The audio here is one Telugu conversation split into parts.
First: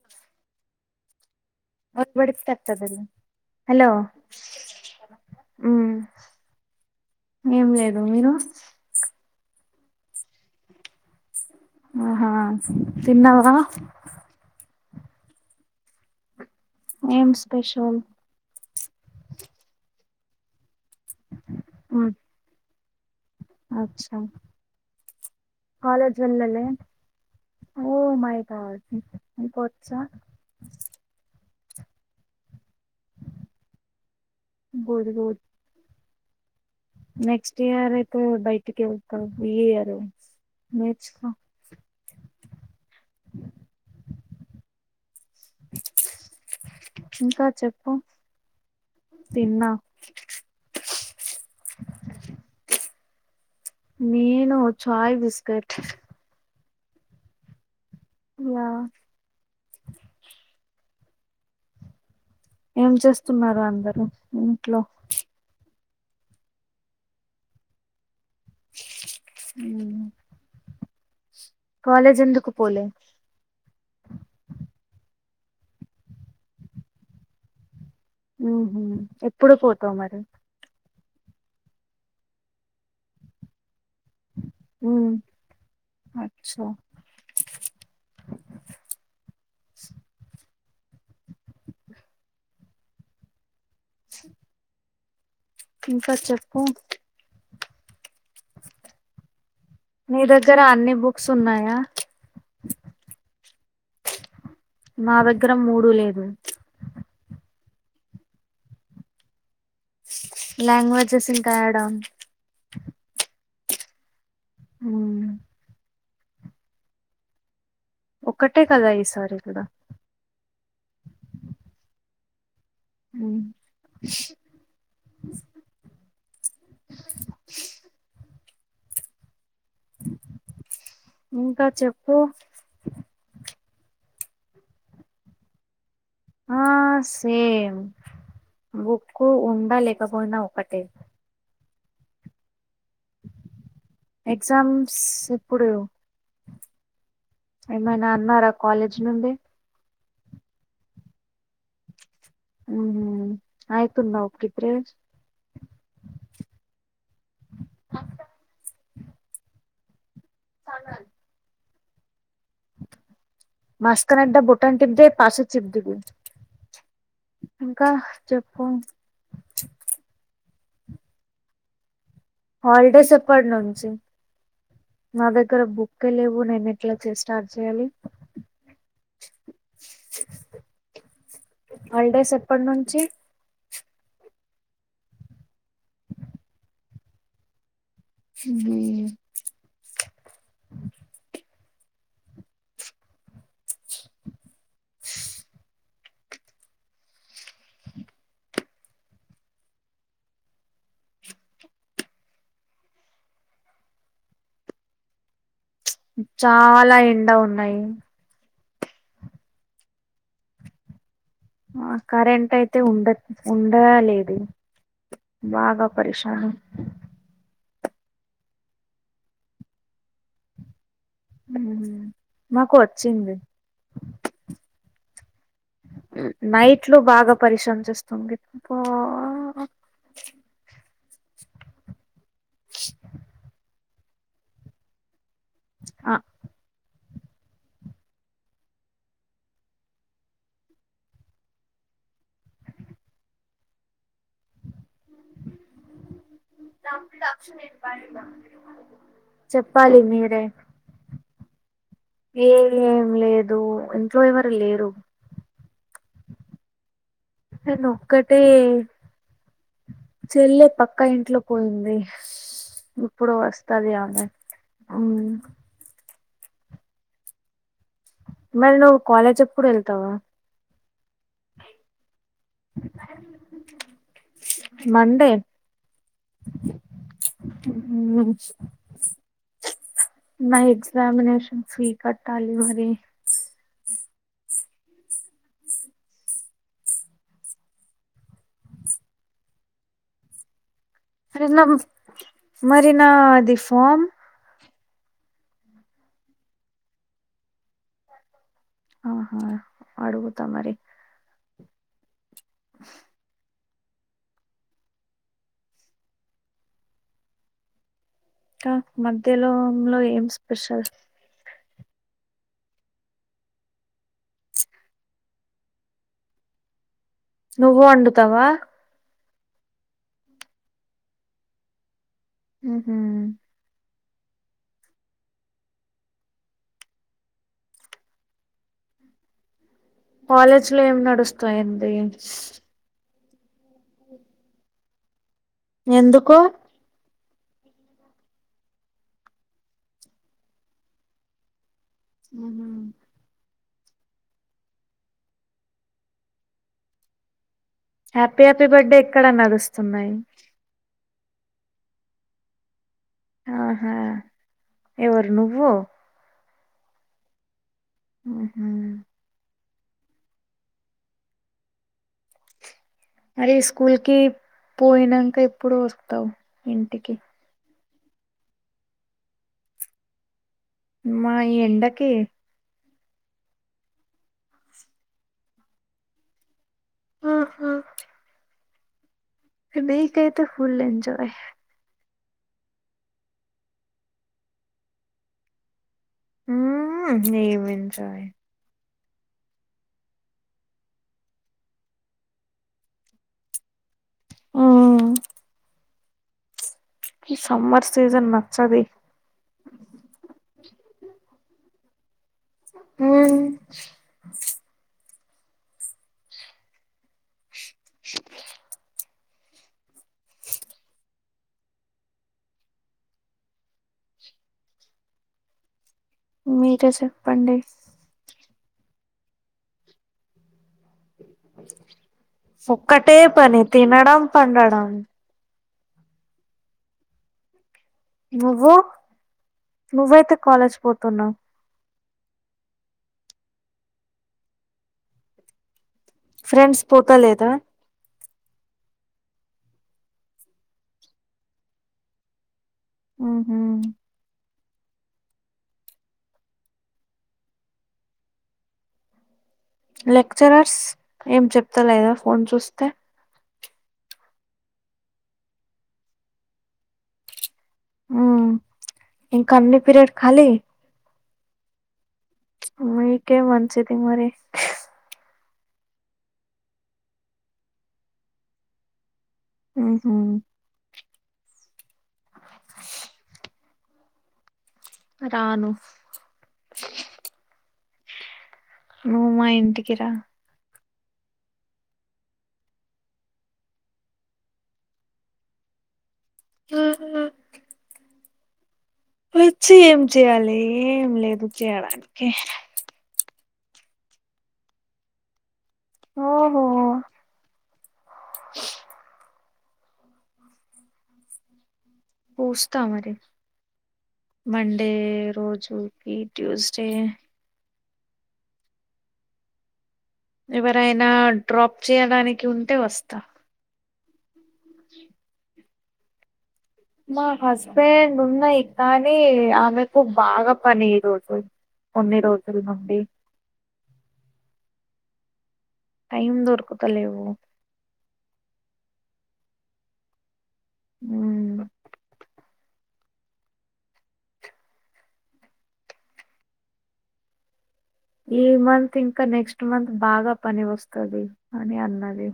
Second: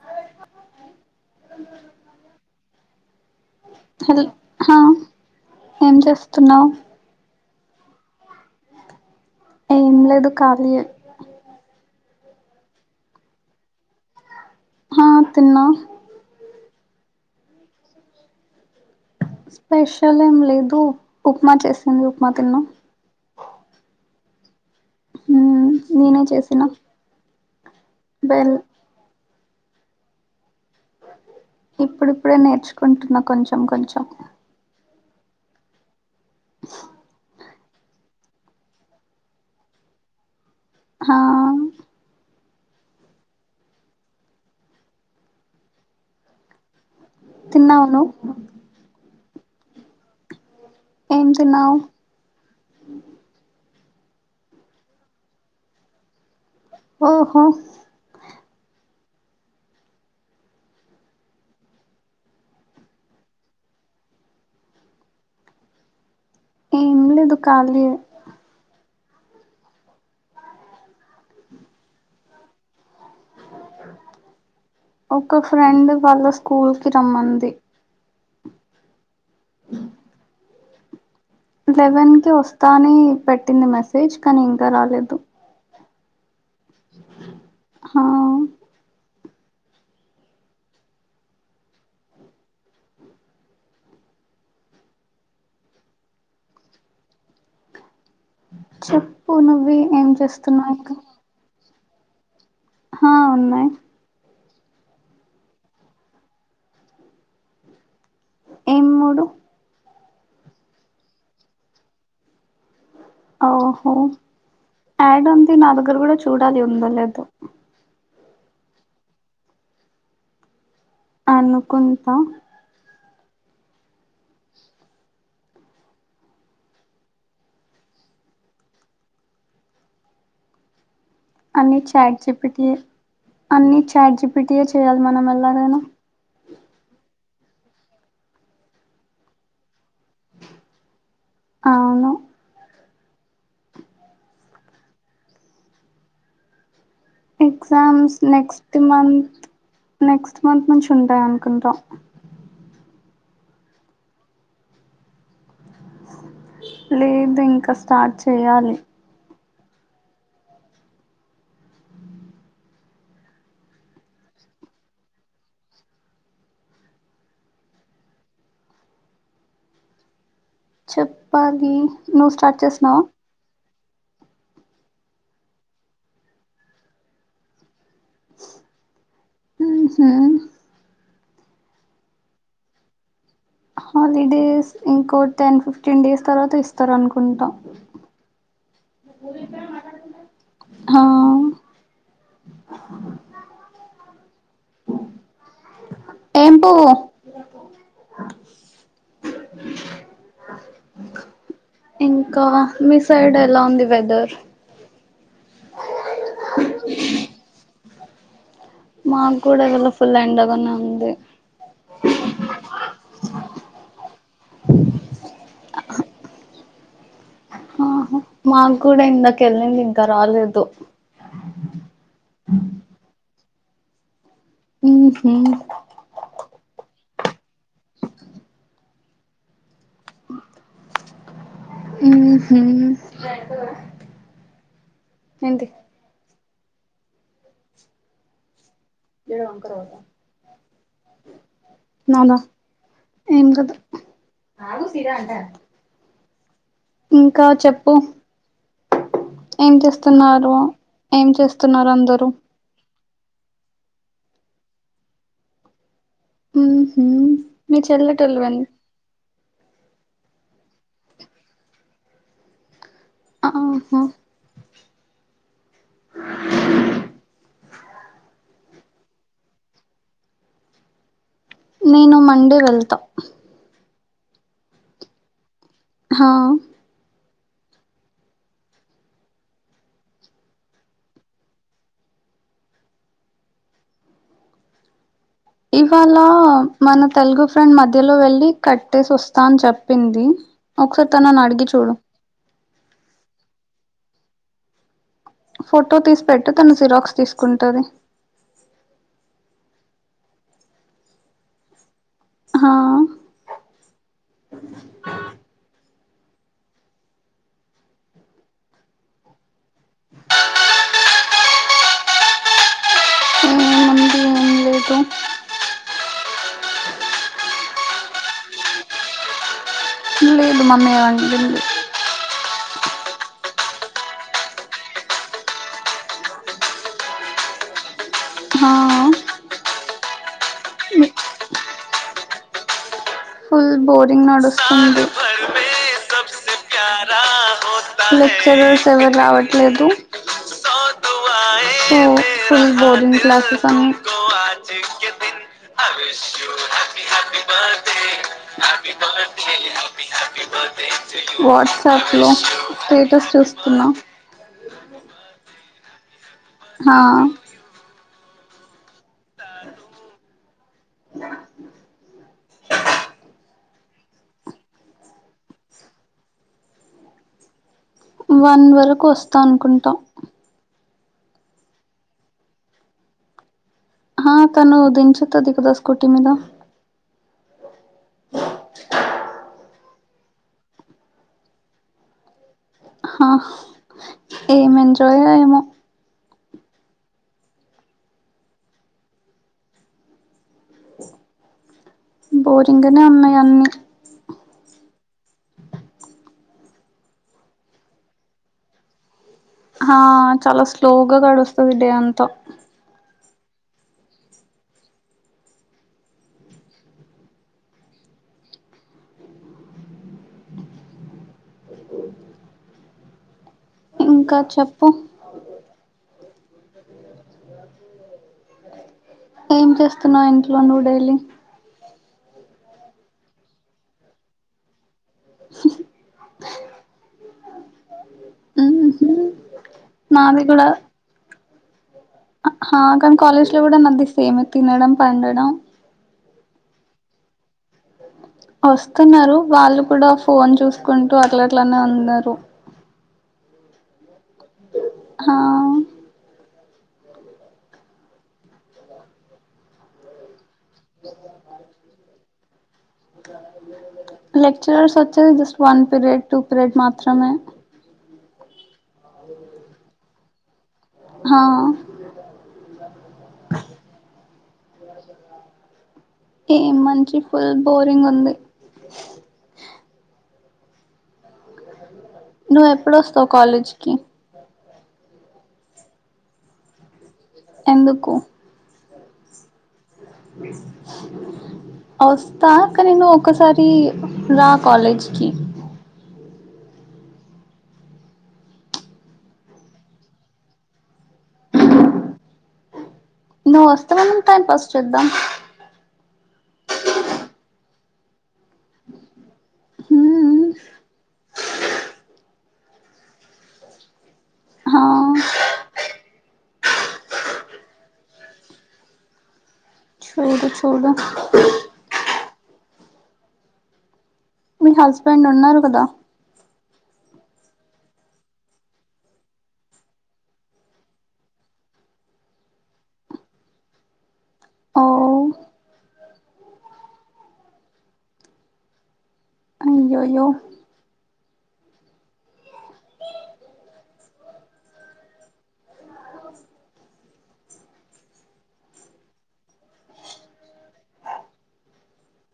అ బడిస్తద హలో ఉమ్ ఏం చేస్తున్నావు ఏం లేదు మీరు ఏం లేదు ఖాళీయే ఆహా తిన్నవ ఆ తిన్నా ఏం స్పెషల్ స్పెషల్ ఏం లేదు ఉప్మా చేసింది ఉమ్ ఉప్మా తిన్న అచ్చా మ్మ్ కాలేజ్ నేనే వెళ్ళలే చేసిన oh my bell god what's the ఇప్పుడిప్పుడే నేర్చుకుంటున్నా కొంచెం కొంచెం గుడ్ గుడ్ నెక్స్ట్ ఇయర్ అయితే బయటికి వెతావ్ ఈ ఇయరు హా ఇంకా తిన్నావా చెప్పు నువ్ తిన్నా ఏమ్ తినావ్ నేను చాయ్ బిస్కట్ హూ ఓహో యా ఏం చేస్తున్నార అందరు ఇంట్లో ఏమీ లేదు కాలియే ఉమ్ కాలేజ్ ఎందుకు పోలే ఒక ఫ్రెండ్ వాళ్ళ స్కూల్ కి రమ్మంది ఉమ్ హు ఎప్పుడు పోతావు మరి లెవెన్ కి వస్తా అని పెట్టింది మెసేజ్ కానీ ఇంకా ఉమ్ రాలేదు అచ్చా హా హు ఇంకా చెప్పు చెప్పు [unintelligible] నీ దగ్గర చేస్తున్నావు ఇంకా అన్ని బుక్స్ ఉన్నాయా హా ఉన్నాయ్ నా దగ్గర మూడు లేదు ఏం మూడు లాంగ్వేజెస్ ఇంక యాడ ఓహో యాడ్ మ్మ్. ఉంది నా దగ్గర కూడా చూడాలి ఉందో లేదో ఒక్కటే కదా ఈసారి ఇక్కడ అనుకుంటా ఉమ్ ఇంకా అన్ని చాట్ చెప్పు జీపీటీ అన్ని చాట్ జీపీటీ యే చేయ్యాలి మనం ఎల్లాగైనా ఆ సేమ్ బక్కు ఉండా లేకపోయినా ఒకటే అవును ఎగ్జామ్స్ ఇప్పుడు ఏమైనా ఎగ్జామ్స్ అన్నారా నెక్స్ట్ కాలేజ్ నుండి మంత్ నెక్స్ట్ మంత్ నుంచి ఉంటాయి అనుకుంటాం ఉ హు ఆయతున్నా పీప్రేన్స్ లేదు ఇంకా స్టార్ట్ చేయాలి సమ మస్కనడ్డా భూటన్ టిప్ ద పాశే చిిప్ దీగు ఇంకా చెప్పు చెప్పాలి నువ్వు స్టార్ట్ చేసినావా హలిడేస్ ఎప్పడి నుంచి నా దగ్గర బుక్కే లేవు నేను ఎట్లా చే స్టార్ట్ చేయాలి ఊ హు హల్డేస్ ఎప్పటి నుంచి హాలిడేస్ ఇంకో టెన్ ఫిఫ్టీన్ డేస్ తర్వాత ఇస్తారు అనుకుంటా ఆ అ ఎమ్ పువ్వు ఇంకా మీ సైడ్ ఎలా ఉంది వెదర్ చాలా ఎండ ఉన్నాయి మాకు కూడా ఫుల్ ఎండగానే ఉంది మాకు కరెంట్ అయితే ఉండ ఉండ లేదు బాగా పరిషాని ఊ హు మాక్కూడా ఇందాకెళ్ళింది ఇంకా రాలేదు మాకు వచ్చింది ఉహు నైట్లు బాగా పరేషాన్ చేస్తుంది పో ఊ హు ఏంది ఆ ఇడ అంకర పోతా నాద ఏం కదుా నమకి అక్షమ ఏర్పడ చెప్పాలి మీరే స్తున్నారు అందరు ఏ ఏం లేదు ఇంట్లో ఎవరు లేరు ఉహు మీ చెల్లెటోళ్ళు తనోక్కటే వెళ్ చెల్లె పక్కా ఇంట్లో పోయింది ఇప్పుడు వస్తది ఆహా అమె మరి నువ్వు కాలేజ్ ఎప్పుడు వెళ్తావా నేను మండే వెళ్తా మండే హ అ నా ఎగ్జామినేషన్ ఫీ కట్టాలి మరి ఇవాళ మన తెలుగు ఫ్రెండ్ మధ్యలో వెల్లి కట్టేసి వస్తాని చెప్పింది ఒకసా తనను మరి నా అడిగి చూడు మరి నాది ఫోమ్ ఫోటో తీసి పెట్టు తను జిరాక్స్ తీసుకుంటది ఆహా అడుగుత మరి హా క మధ్యలోంలో ఏం స్పెషల్ నీకు నువ్వు వండుతావా లేదు మమ్మీ వండింది ఊ హా కాలేజ్ లో ఏం నడుస్తా ఏంది ఫుల్ బోరింగ్ నడుస్తుంది ఎందుకు లెక్చరర్స్ ఎవర్ రావట్లేదు ఏవొ ఫుల్ బోరింగ్ క్లాసెస్ అన్ని day happy happy happy birthday ఎక్కడ నడుస్తున్నాయి బడే వాట్సాప్లో స్టేటస్ చూస్తున్నా ఎవర్ నువ్వు హా ఉహూ మరి స్కూల్ కి పోయినంక ఎప్పుడు వస్తావ్ ఇంటికి వన్ వరకు వస్తా అనుకుంటా మా ఈ ఎండకి హా తను దించతది కదా స్కూటీ మీద ఊహు ఆ మీకైతే ఫుల్ ఎంజాయ్ అహాహ్ ఏం ఎంజాయో ఏమో ఊమ్మ్ ఏం ఎంజాయ్ బోరింగనే ఉన్నయ్ అన్ని ఊమ్ ఈ సమ్మర్ సీజన్ నచ్చది హా చాలా స్లోగా గడుస్తది డే అంత ఊ శుక్ర ఇంకా చెప్పు మీరే చెప్పండి ఏం చేస్తున్నావ్ ఇంట్లో నువ్ డేలీ ఒక్కటే పని తినడం పండడం నువ్వు ఉహు నువ్వైతే నాది కూడా కాలేజ్ పోతున్నావ్ ఆ హా కాన్ కాలేజ్ లో గూడా నాది సేమె తినడం పండడం ఫ్రెండ్స్ పోతలేదా ఒస్తున్నారు వాళ్ళు కూడా ఫోన్ చూసుకుంటూ అట్ల అట్లనే ఉన్నరు ఊహు హా లెక్చరర్స్ ఏం చెప్తా లేదా ఫోన్ చూస్తే లక్చరర్స్ వచ్చే just one period two period మాత్రమే ఇంకా పిరియడ్ కాలీ హా మీకేం మంచిది మరి ఏం మంచి ఫుల్ బోరింగ్ ఉంది ఊహూ కి రాను ఎందుకు నుమా ఇంటికి రా వస్తా కాని నేను ఒకసారి రా కాలేజ్కిి ఆ వచ్చి ఏం చేయాలి ఏం లేదు చేయడానికి నువ్ వస్త మన టైమ్ పాస్ చేద్దాం ఓహో [inaudible] హ్మ్ చుస్త మరి ఆ మండే రోజుకి ట్యూస్డే చూడు చూడు ఎవరైనా డ్రాప్ చేయడానికి ఉంటే వస్తా మీ హస్బెండ్ ఉన్నారు కదా మా హస్బెండ్ ఉన్నాయి కానీ ఆమెకు బాగా పని ఈ రోజు కొన్ని రోజుల నుండి ఓ టైమ్ దొరుకుతా లేదు యోయో ఉ ఈ మంత్ ఇంకా నెక్స్ట్ మంత్ బాగా పని వస్తది అని అన్నది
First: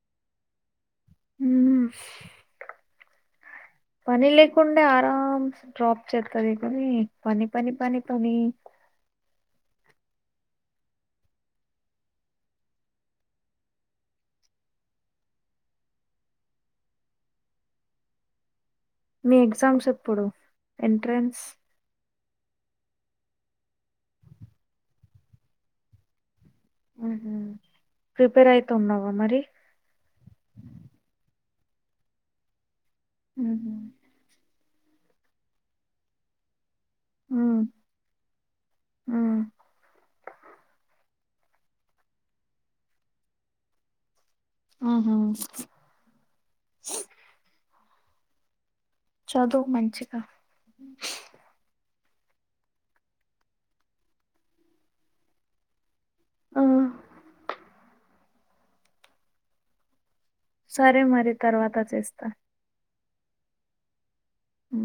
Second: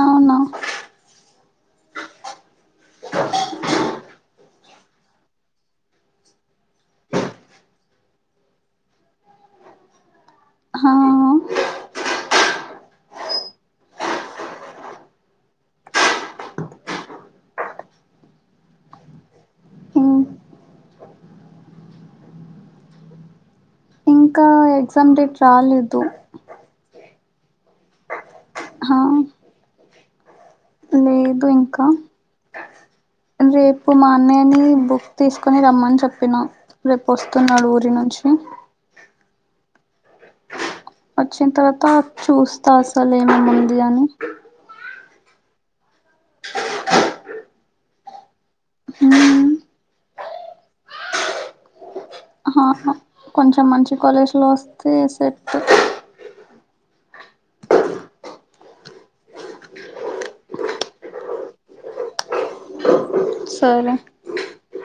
అవునా హ [inaudible] పని లేకుండా ఆరాం డ్రాప్ చేస్తుంది కానీ పని పని పని పని ఆ మీ ఎగ్జామ్స్ ఇం ఎప్పుడు ఎంట్రెన్స్ ఇంకా ఎగ్జామ్ డేట్ రాలేదు ఆహ ప్రిపేర్ అయిత ఆ ఉన్నావా మరి లేదు ఇంకా ఉహు రేపు మా అన్నయ్యని బుక్ తీసుకొని రమ్మని చెప్పిన రేపు ఉమ్ వస్తున్నాడు ఊరి నుంచి ఉమ్ వచ్చిన తర్వాత చూస్తా అసలు ఏంమేం ఉంది అని ఆహ హ్మ్ చదువు మంచిగా కొంచెం మంచి కాలేజీలో వస్తే సెట్ ఆ సరే మరి తర్వాత చేస్తా సరే ఉ